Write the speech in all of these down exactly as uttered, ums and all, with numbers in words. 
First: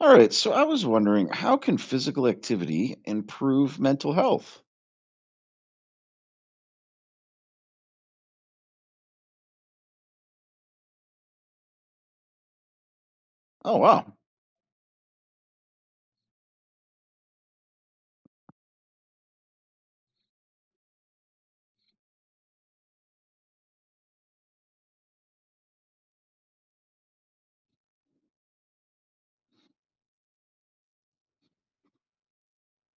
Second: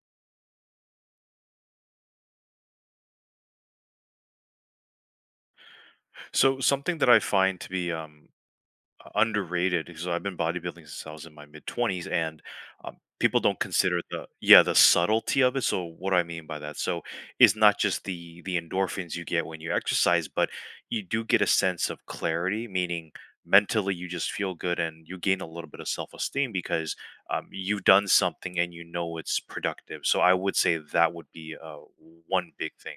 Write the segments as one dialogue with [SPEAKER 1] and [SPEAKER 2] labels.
[SPEAKER 1] All right, so I was wondering how can physical activity improve mental health?
[SPEAKER 2] So something that I find to be um, uh, underrated because I've been bodybuilding since I was in my mid twenties, and um, people don't
[SPEAKER 1] Oh,
[SPEAKER 2] consider
[SPEAKER 1] wow.
[SPEAKER 2] the yeah the subtlety of it. So what do I mean by that? So it's not just the the endorphins you get when you exercise, but you do get a sense of clarity, meaning mentally you just feel good and you gain a little bit of self-esteem because um, you've done something and you know it's productive. So I would say that would be uh, one big thing.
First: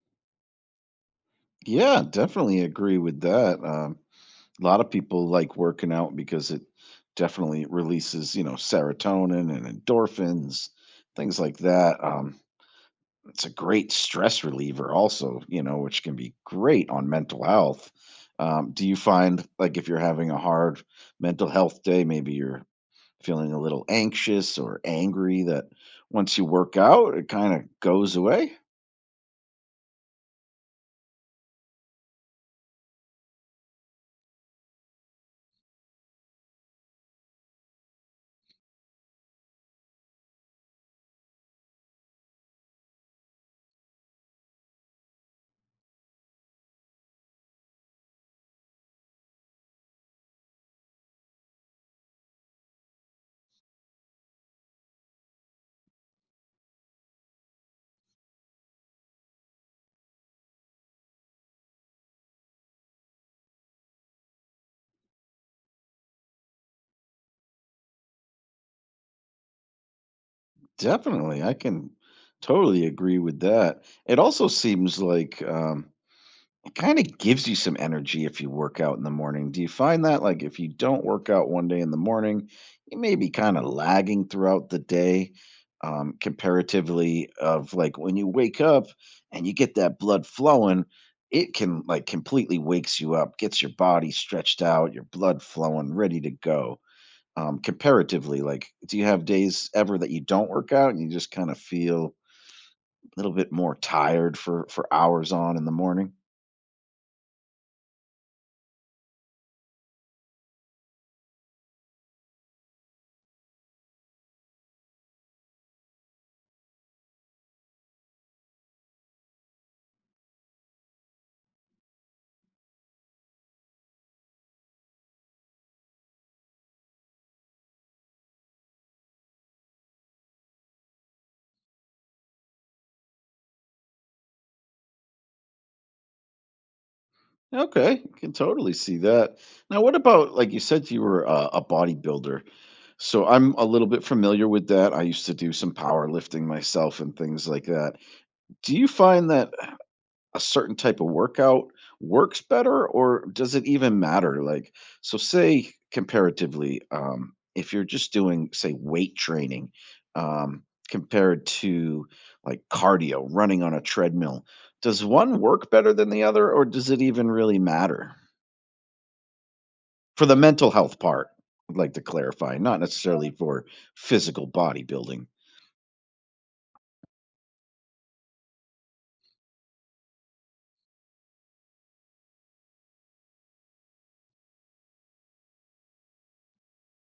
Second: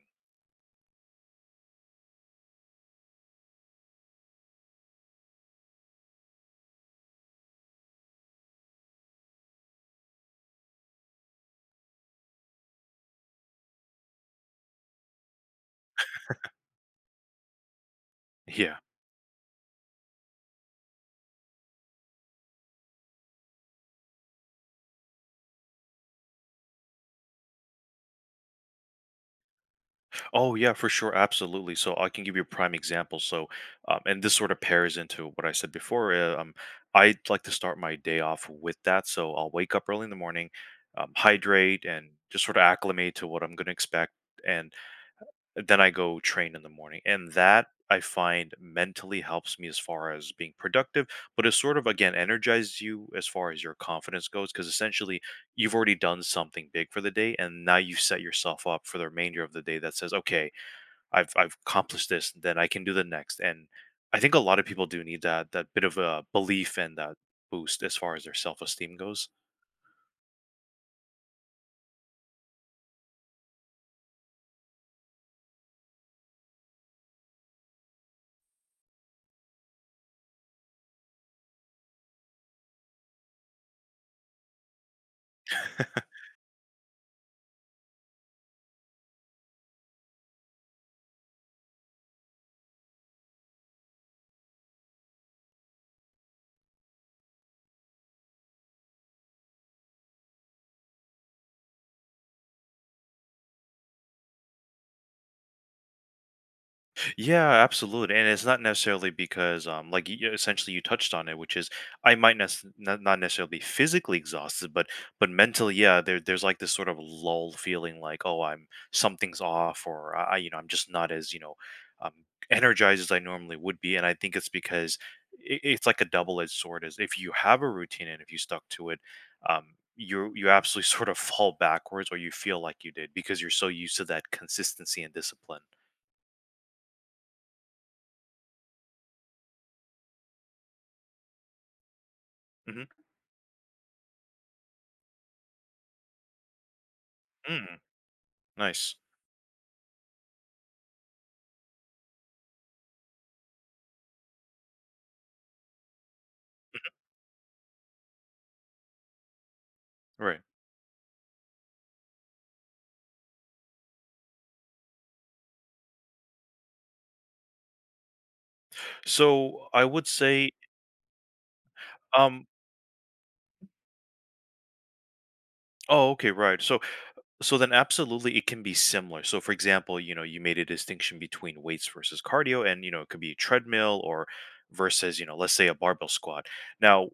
[SPEAKER 1] Yeah, definitely agree with that. Um, a lot of people like working out because it definitely releases, you know, serotonin and endorphins, things like that. Um, it's a great stress reliever, also, you know, which can be great on mental health. Um,
[SPEAKER 2] Yeah.
[SPEAKER 1] do you find like if you're having a hard mental health day, maybe you're feeling a little anxious or angry that once you work out, it kind of goes away.
[SPEAKER 2] Oh yeah, for sure, absolutely. So I can give you a prime example. So, um, and this sort of pairs into what I said before. uh, Um, I like to start my day off with that. So I'll wake up early in the morning, um, hydrate, and just sort of acclimate to what I'm going to expect, and then I go train in the morning. And that I find mentally helps me as far as being productive, but it sort of again energizes you as far as your confidence goes, because essentially you've already done something big for the day, and now you set yourself up for the remainder of the day. That says, okay. I've I've accomplished this, then I can do the next. And I think a lot of people do need that that bit of a belief and that boost as far as their self esteem goes.
[SPEAKER 1] Definitely. I can totally agree with that. It also seems like um, kinda gives you some energy if you work out in the morning. Do you find that, like, if you don't work out one day in the morning, you may be kinda lagging throughout the day, um, comparatively of, like, when you wake up and you get that blood flowing, it can, like, completely wakes you up, gets your body stretched out, your blood flowing, ready to go. Um, comparatively, like, do you have days ever that you don't work out and you just kinda feel a little bit more tired for for hours on in the morning?
[SPEAKER 2] Yeah, absolutely. And it's not necessarily because, um, like, you, essentially you touched on it, which is I might nes- not not necessarily be physically exhausted, but but mentally, yeah, there, there's like this sort of lull feeling like, oh, I'm something's off, or I, I- you know, I'm just not as, you know, um, energized as I normally would be. And I think it's because it, it's like a double-edged sword is if you have a routine and if you stuck to it, um, you you absolutely sort of fall backwards or you feel like you did because you're so used to that consistency and discipline.
[SPEAKER 1] Okay, you can totally see that. Now, what about like you said you were uh, a bodybuilder? So I'm a little bit familiar with that. I used to do some powerlifting myself and things like
[SPEAKER 2] Hmm.
[SPEAKER 1] that. Do you
[SPEAKER 2] Nice.
[SPEAKER 1] find that a certain type of workout works better, or does it even matter? Like, so say comparatively, um, if you're just doing say weight training,
[SPEAKER 2] Right.
[SPEAKER 1] um, compared to like cardio, running on a treadmill, does one work better than the other, or does it even really matter?
[SPEAKER 2] So I would
[SPEAKER 1] For the
[SPEAKER 2] say,
[SPEAKER 1] mental health part, I'd like to
[SPEAKER 2] um,
[SPEAKER 1] clarify, not necessarily for physical bodybuilding.
[SPEAKER 2] oh, okay, right. So, so then absolutely it can be similar. So, for example, you know, you made a distinction between weights versus cardio, and, you know, it could be treadmill or versus, you know, let's say a barbell squat. Now,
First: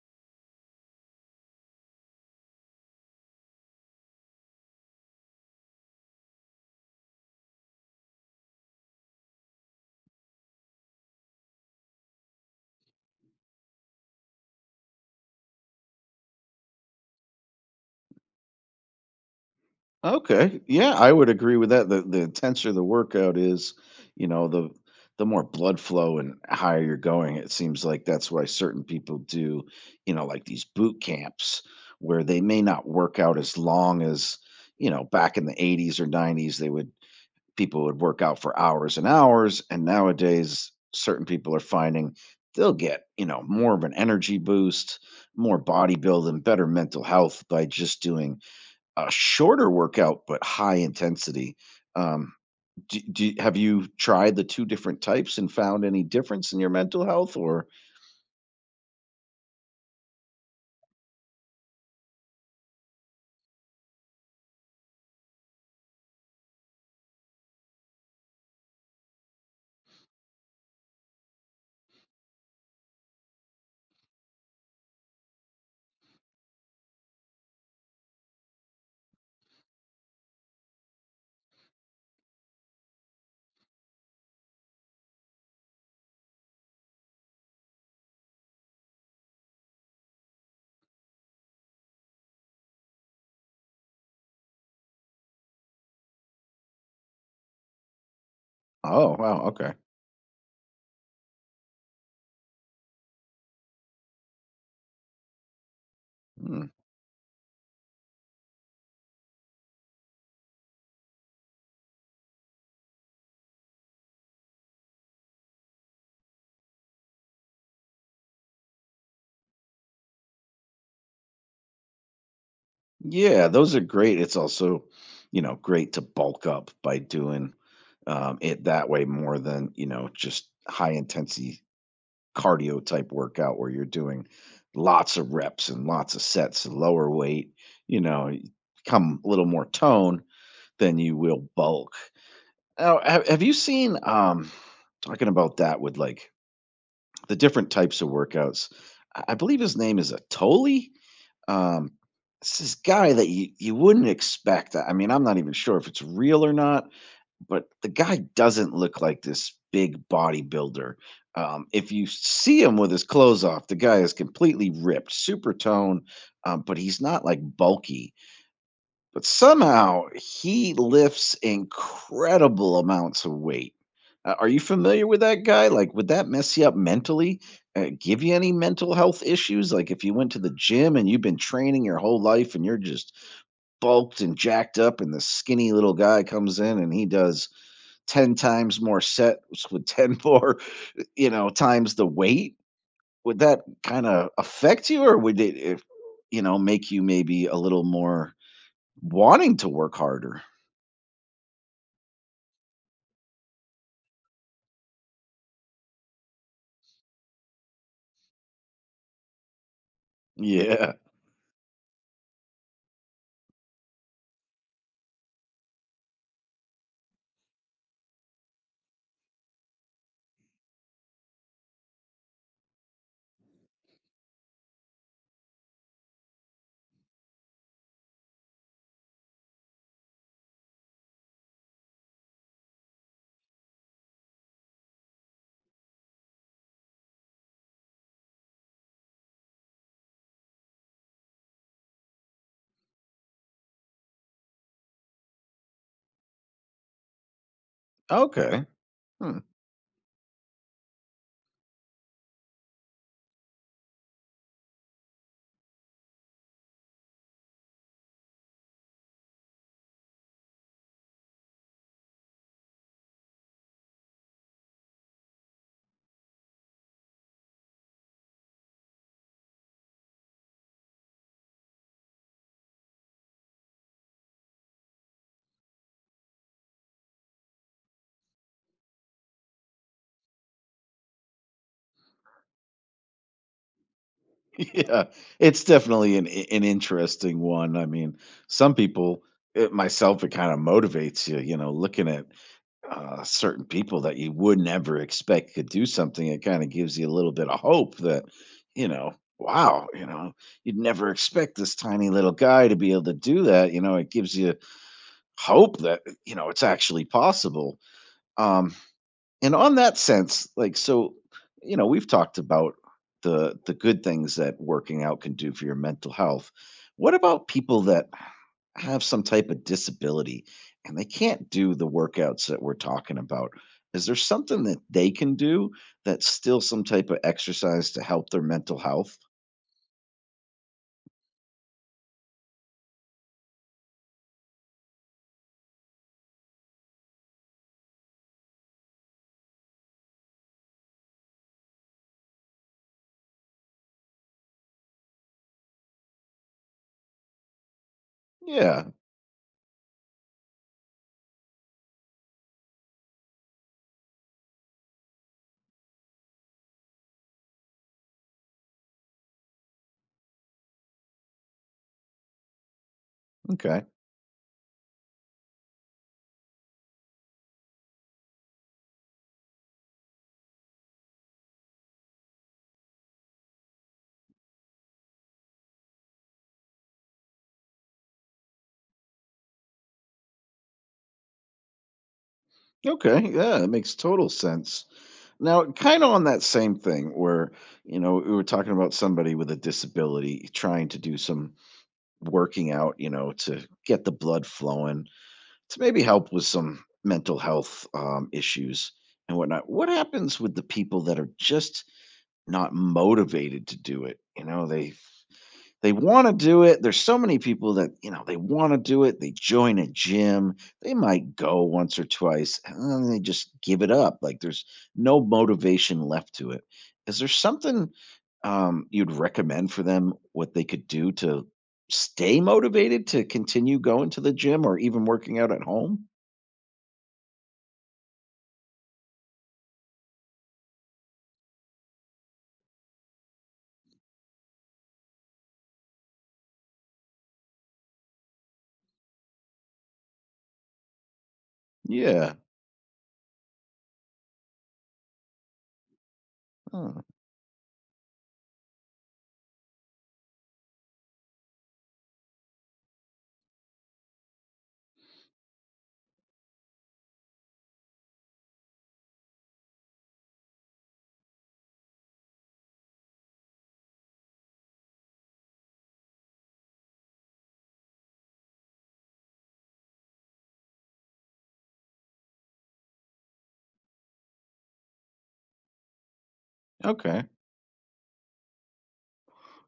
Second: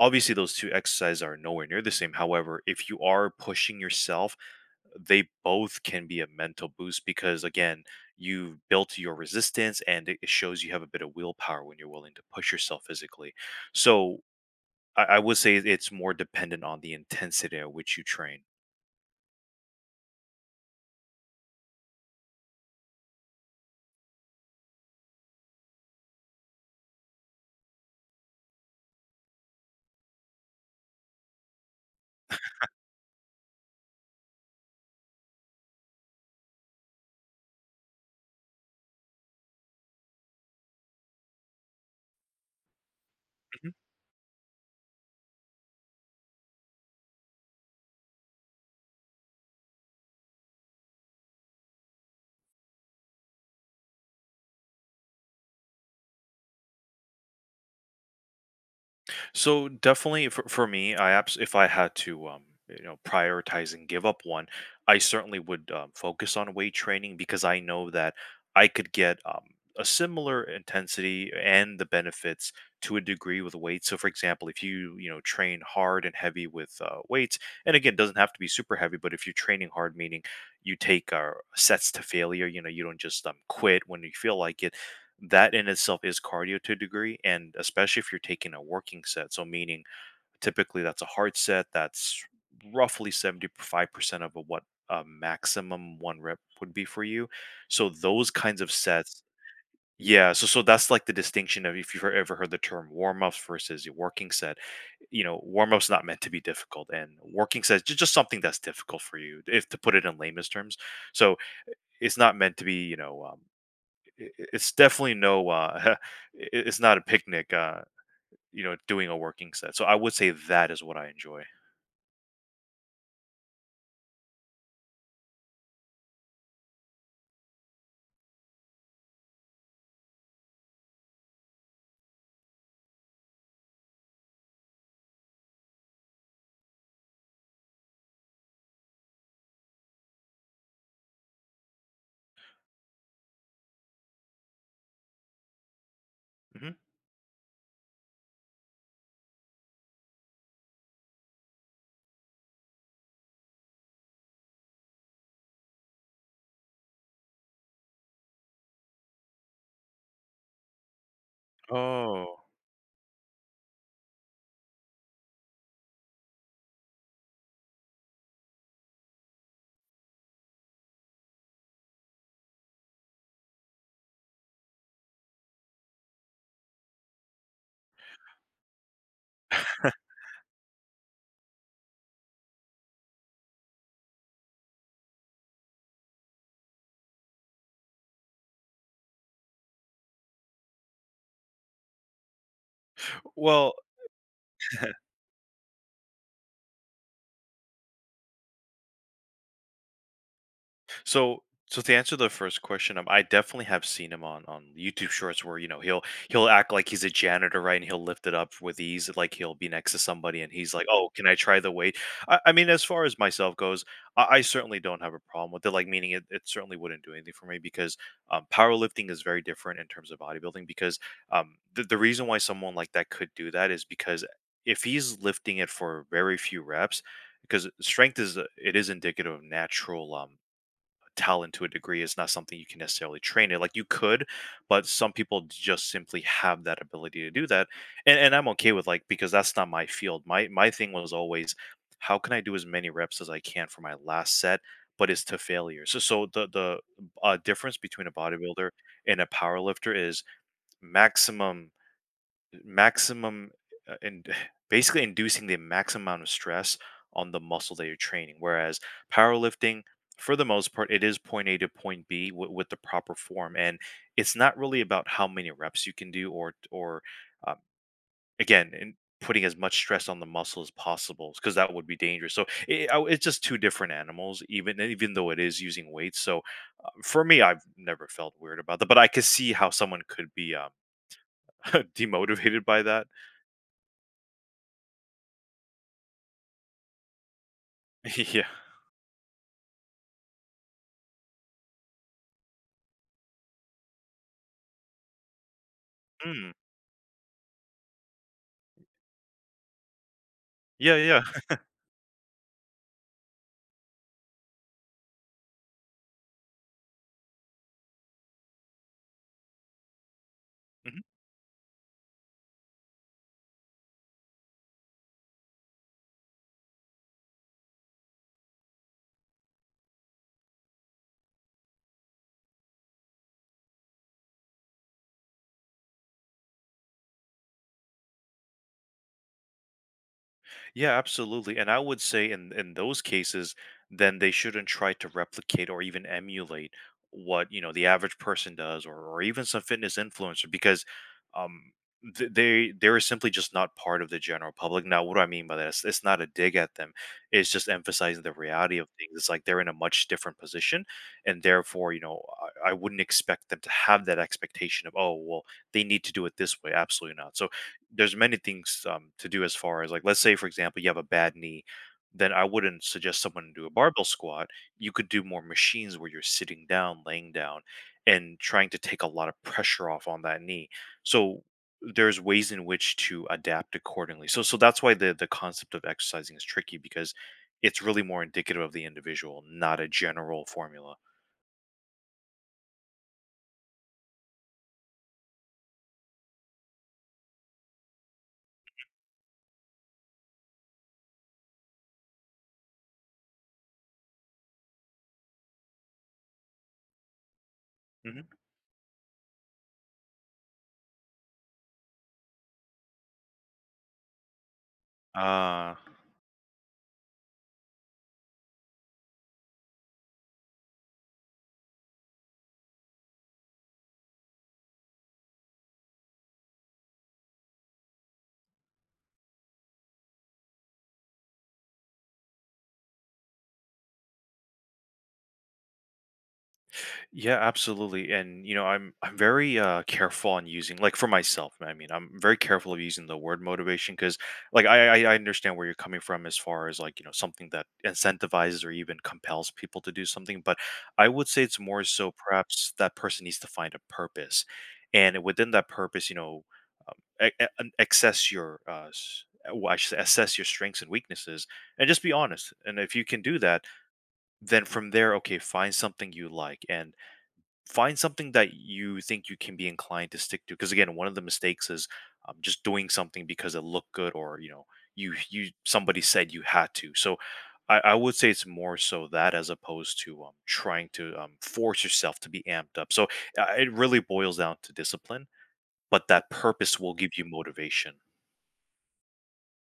[SPEAKER 2] obviously, those two exercises are nowhere near the same. However, if you are pushing yourself, they both can be a mental boost because, again, you've built your resistance and it it shows you have a bit of willpower when you're willing to push yourself physically. So, I, I would say it's more dependent on the intensity at which you train.
[SPEAKER 1] Okay, yeah, I would agree with that. The the intenser the workout is, you know, the the more blood flow and higher you're going. It seems like that's why certain people do, you know, like these boot camps where they may not work out as long as, you know, back in the eighties or nineties they would people would work out for hours and hours. And nowadays, certain people are finding they'll get, you know,
[SPEAKER 2] Mhm.
[SPEAKER 1] more of an energy boost, more bodybuilding, better mental health by just doing a shorter workout but high intensity. Um, do, do, have you tried the two different types and found any difference in your mental health? Or,
[SPEAKER 2] So definitely for, for me, I abs- if I had to um you know prioritize and give up one, I certainly would um, focus on weight training because I know that I could get um a similar intensity and the benefits to a degree with weight. So for example, if you you know train hard and heavy with uh, weights, and again, it doesn't have to be super heavy, but if you're training hard, meaning you take uh, sets to failure, you know, you don't just um, quit when you feel like it, that in itself is cardio to a degree, and especially if you're taking a working set, so meaning typically that's a hard set that's roughly seventy-five percent of a, what a maximum one rep would be for you, so those kinds of
[SPEAKER 1] oh,
[SPEAKER 2] sets.
[SPEAKER 1] wow, okay.
[SPEAKER 2] Yeah, so so that's like the distinction of if you've ever heard the term warm-ups versus your working set. You know warm-ups not meant to be
[SPEAKER 1] Hmm.
[SPEAKER 2] difficult and working sets ju- just something that's difficult for you if to put it in layman's terms. So it's not meant to be you know um, i- it's definitely no uh i- it's not a picnic, uh you know, doing a working set. So I would say that is what I enjoy.
[SPEAKER 1] Yeah, those are great. It's also, you know, great to bulk up by doing um, it that way more than, you know, just high intensity cardio type workout where you're doing lots of reps and lots of sets and lower weight, you know, y- come a little more tone than you will bulk. Now, have, have you seen, um, talking about that with like
[SPEAKER 2] Mhm.
[SPEAKER 1] the different types of workouts? I I believe his name is Atoli. Um, it's this guy that you you wouldn't expect. I mean, I'm not even sure if it's real or not, but the guy doesn't look like this big bodybuilder. Um, if you
[SPEAKER 2] Oh.
[SPEAKER 1] see him with his clothes off, the guy is completely ripped, super tone, um, but he's not like bulky. But somehow he lifts incredible amounts of weight. Uh, are you familiar with that guy? Like, would that mess you up mentally? Uh, give you any mental health issues? Like, if you went to the gym and you've been training your whole life and you're just bulked and jacked up, and the skinny little guy comes in and he does ten times more sets with ten more, you know, times the weight, would that
[SPEAKER 2] Well.
[SPEAKER 1] kind of affect you or would it, if, you know, make you maybe a little more wanting to work harder?
[SPEAKER 2] So, so to answer the first question, um, I definitely have seen him on on YouTube Shorts where you know he'll he'll act like he's a janitor, right? And he'll lift it up with ease, like he'll be next to somebody, and he's like,
[SPEAKER 1] Yeah.
[SPEAKER 2] "Oh, can I try the weight?" I, I mean, as far as myself goes, I, I certainly don't have a problem with it. Like, meaning it, it certainly wouldn't do anything for me because um, powerlifting is very different in terms of bodybuilding. Because um, the the reason why someone like that could do that is because if he's lifting it for very few reps, because strength is uh, it is indicative of natural um talent to a degree is not something you can necessarily train it. Like you could, but some people just simply have that ability to do that. And and I'm okay with like because that's not my field. My my thing was always how can I do as many reps as I can for my last set, but it's to failure. So so the the uh, difference between a
[SPEAKER 1] Okay.
[SPEAKER 2] bodybuilder and a
[SPEAKER 1] Hmm.
[SPEAKER 2] power lifter is maximum maximum uh, and basically inducing the maximum amount of stress on the muscle that you're training. Whereas powerlifting, for the most part, it is point A to point B with, with the proper form, and it's not really about how many reps you can do or or um, again and putting as much stress on the muscle as possible because that would be dangerous. So it, I- it's just two different animals, even even though it is using weights. So uh, for me, I've never felt weird about that, but I could see how someone could be um, demotivated by that.
[SPEAKER 1] Yeah. It's definitely an an interesting one. I mean,
[SPEAKER 2] Yeah.
[SPEAKER 1] some people, it, myself, it kind of motivates you. You know, looking at uh, certain people that you would never expect could do something, it
[SPEAKER 2] Mm.
[SPEAKER 1] kind of gives you a little bit of hope that, you know, wow, you know, you'd
[SPEAKER 2] Yeah,
[SPEAKER 1] never
[SPEAKER 2] yeah.
[SPEAKER 1] expect this tiny little guy to be able to do that. You know, it gives you hope that you know it's actually possible. Um, And on that sense, like,
[SPEAKER 2] Mhm.
[SPEAKER 1] so, you know, we've talked about the the good things that working out can do for your mental health. What about people that have some type of disability and they can't do the workouts that we're talking about? Is there something that they can do that's still some type of exercise to help their mental health?
[SPEAKER 2] Yeah, absolutely, and I would say in in those cases, then they shouldn't try to replicate or even emulate what, you know, the average person does or or even some fitness influencer because, um, th they they're simply just not part of the general public. Now, what do I mean by that? It's it's not a dig at them. It's just emphasizing the reality
[SPEAKER 1] Yeah.
[SPEAKER 2] of things. It's like they're in a much different position, and therefore, you know, I I wouldn't expect them to have that expectation of, "Oh, well, they need to do it this way." Absolutely not. So there's many things um, to do as far as, like, let's say for example you have a bad knee, then I wouldn't suggest someone do a
[SPEAKER 1] Okay.
[SPEAKER 2] barbell squat. You could do more machines where you're sitting down, laying down, and trying to take a lot of pressure off on that knee. So there's ways in which to adapt accordingly. So so that's why the the concept of exercising is tricky because it's really more indicative of the individual, not a general formula.
[SPEAKER 1] Okay, yeah, that makes total sense. Now, kind of on that same thing where, you know, we were talking about somebody with a disability trying to do some working out, you know, to get the blood flowing, to maybe help with some mental health um,
[SPEAKER 2] Hmm.
[SPEAKER 1] issues and whatnot. What happens with the people that are just not motivated to do it? You know, they
[SPEAKER 2] uh
[SPEAKER 1] they wanna do it. There's so many people that, you know, they wanna do it. They join a gym. They might go once or twice, and then they just give it up. Like, there's no motivation left to it. Is there something, um, you'd recommend for them, what they could do to stay motivated to continue going to the gym or even working out at home?
[SPEAKER 2] Yeah, absolutely. And you know, I'm I'm very uh careful on using, like, for myself, I mean, I'm very careful of using the word motivation because like I, I I understand where you're coming from as far as like, you know, something that incentivizes or even compels people to do something, but I would say it's more so
[SPEAKER 1] Yeah.
[SPEAKER 2] perhaps that person needs to find a purpose. And within that purpose, you know, um,
[SPEAKER 1] Hmm,
[SPEAKER 2] a- a- an- access your uh s- well, I should say assess your strengths and weaknesses and just be honest. And if you can do that, then from there, okay, find something you like. And find something that you think you can be inclined to stick to, because again one of the mistakes is um, just doing something because it looked good or you know you you somebody said you had to. So i, I would say it's more so that, as opposed to um, trying to um, force yourself to be amped up. So uh, it really boils down to discipline, but that purpose will give you
[SPEAKER 1] okay.
[SPEAKER 2] motivation.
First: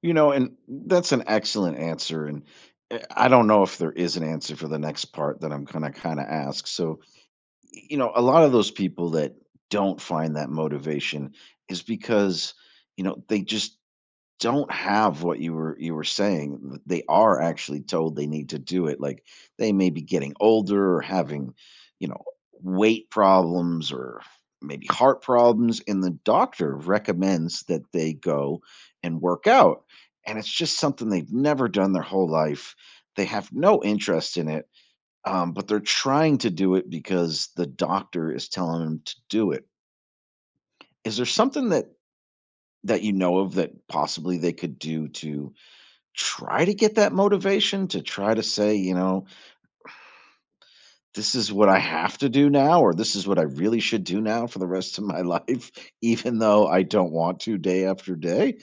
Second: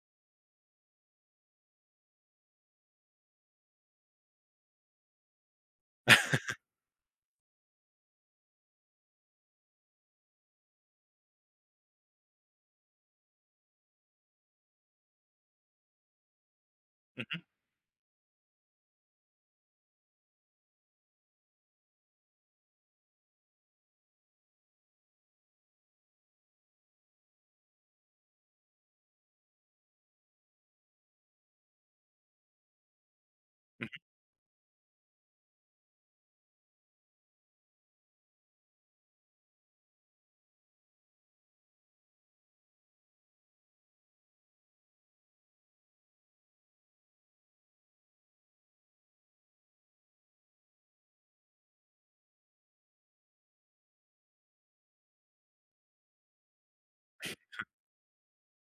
[SPEAKER 1] You know, and that's an excellent answer, and, eh, I don't know if there is an answer for the next part that I'm gonna kinda ask. So, you know, a lot of those people that don't find that motivation is because, you know, they just don't have what you were you were saying. th- They are
[SPEAKER 2] Mhm.
[SPEAKER 1] actually told they need to do it. Like they may be getting older or having, you know, weight problems or maybe heart problems, and the doctor recommends that they go and work out. And it's just something they've never done their whole life. They have no interest in it um, but they're trying to do it because the doctor is telling them to do it. Is there something that that you know of that possibly they could do to try to get that motivation to try to say, you know, this is what I have to do now, or this is what I really should do now for the rest of my life, even though I don't want to day after day?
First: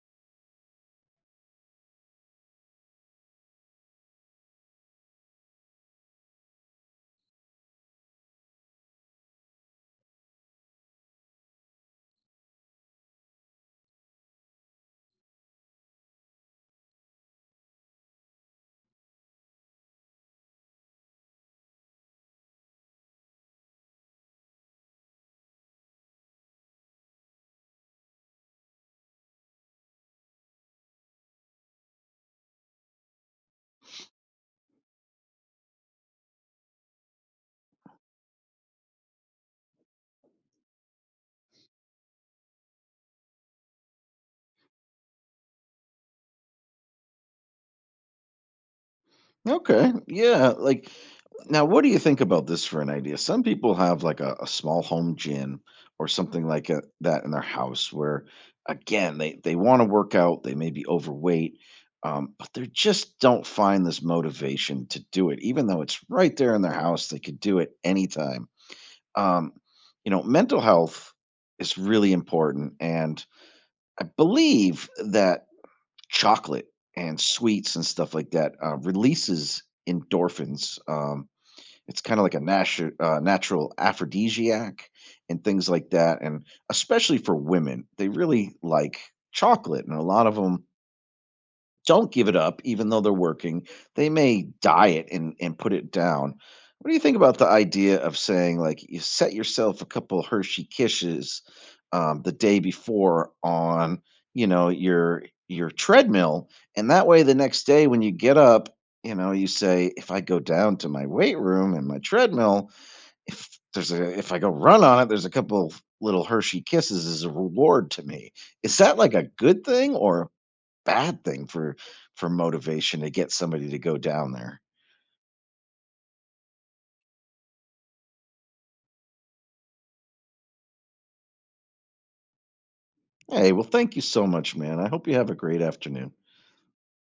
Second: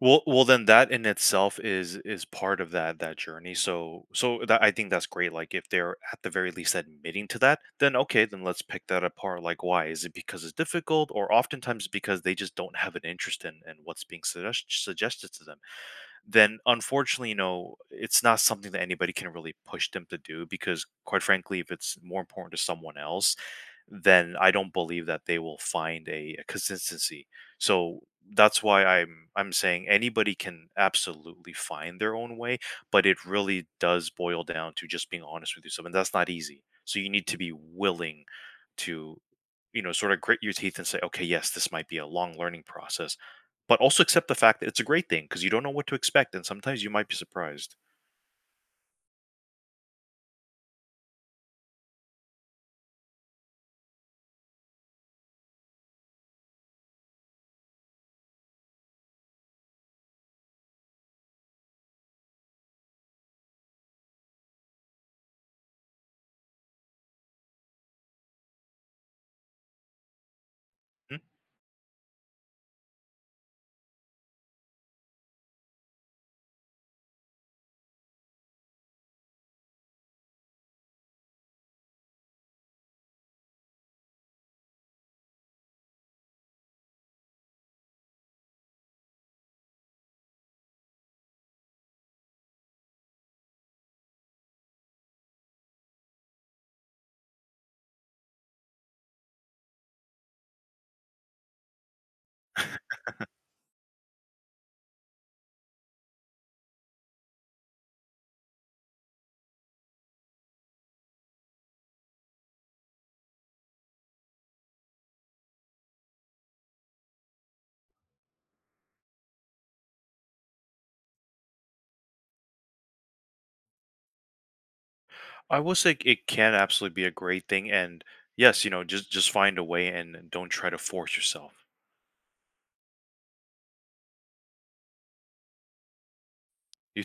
[SPEAKER 2] Well, well, then that in itself is is part of that that journey. So, so that, I think that's great. Like, if they're at the very least admitting to that, then okay, then let's pick that apart. Like, why is it because it's difficult, or oftentimes because they just don't have an interest in in what's being suggest- suggested to them? Then unfortunately, you know, it's not something that anybody can really push them to do because, quite frankly, if it's more important to someone else, then I don't believe that they will find a, a consistency. So that's why I'm I'm saying anybody can absolutely find their own way, but it really does boil down to just being honest with yourself, and that's not easy. So you need to be willing to, you know, sort of grit your teeth and say, okay, yes, this might be a long learning process, but also accept the fact that it's a great thing, because you don't know what to expect, and sometimes you might be surprised.
[SPEAKER 1] Okay. Yeah. Like, now, what do you think about this for an idea? Some people have like a, a small home gym or something like a, that in their house where, again, they, they want to work out, they may be overweight, um, but they just don't find this motivation to do it, even though it's right there in their house. They could do it anytime. Um, you know, mental health
[SPEAKER 2] Hmm?
[SPEAKER 1] is really important. And I believe that chocolate and sweets and stuff like that uh, releases endorphins. Um, it's kinda like a natu uh, natural aphrodisiac and things like that, and especially for women, they really like chocolate, and a lot of them don't give it up even though they're working. They may die it and and put it down. What do you think about the idea of saying, like, you set yourself a couple Hershey Kisses, um, the day before on, you know, your your treadmill, and that way the next day when you get up, you know, you say, "If I go down to my weight room and my treadmill, if there's a if I go run on it, there's a couple little Hershey Kisses as a reward to me." Is that like a good thing or bad thing for for motivation to get somebody to go down there.
[SPEAKER 2] I will say it can absolutely be a great thing, and yes, you know, just just find a way and don't try to force yourself.
[SPEAKER 1] Hey, well, thank you so much, man. I hope you have a great afternoon.
[SPEAKER 2] You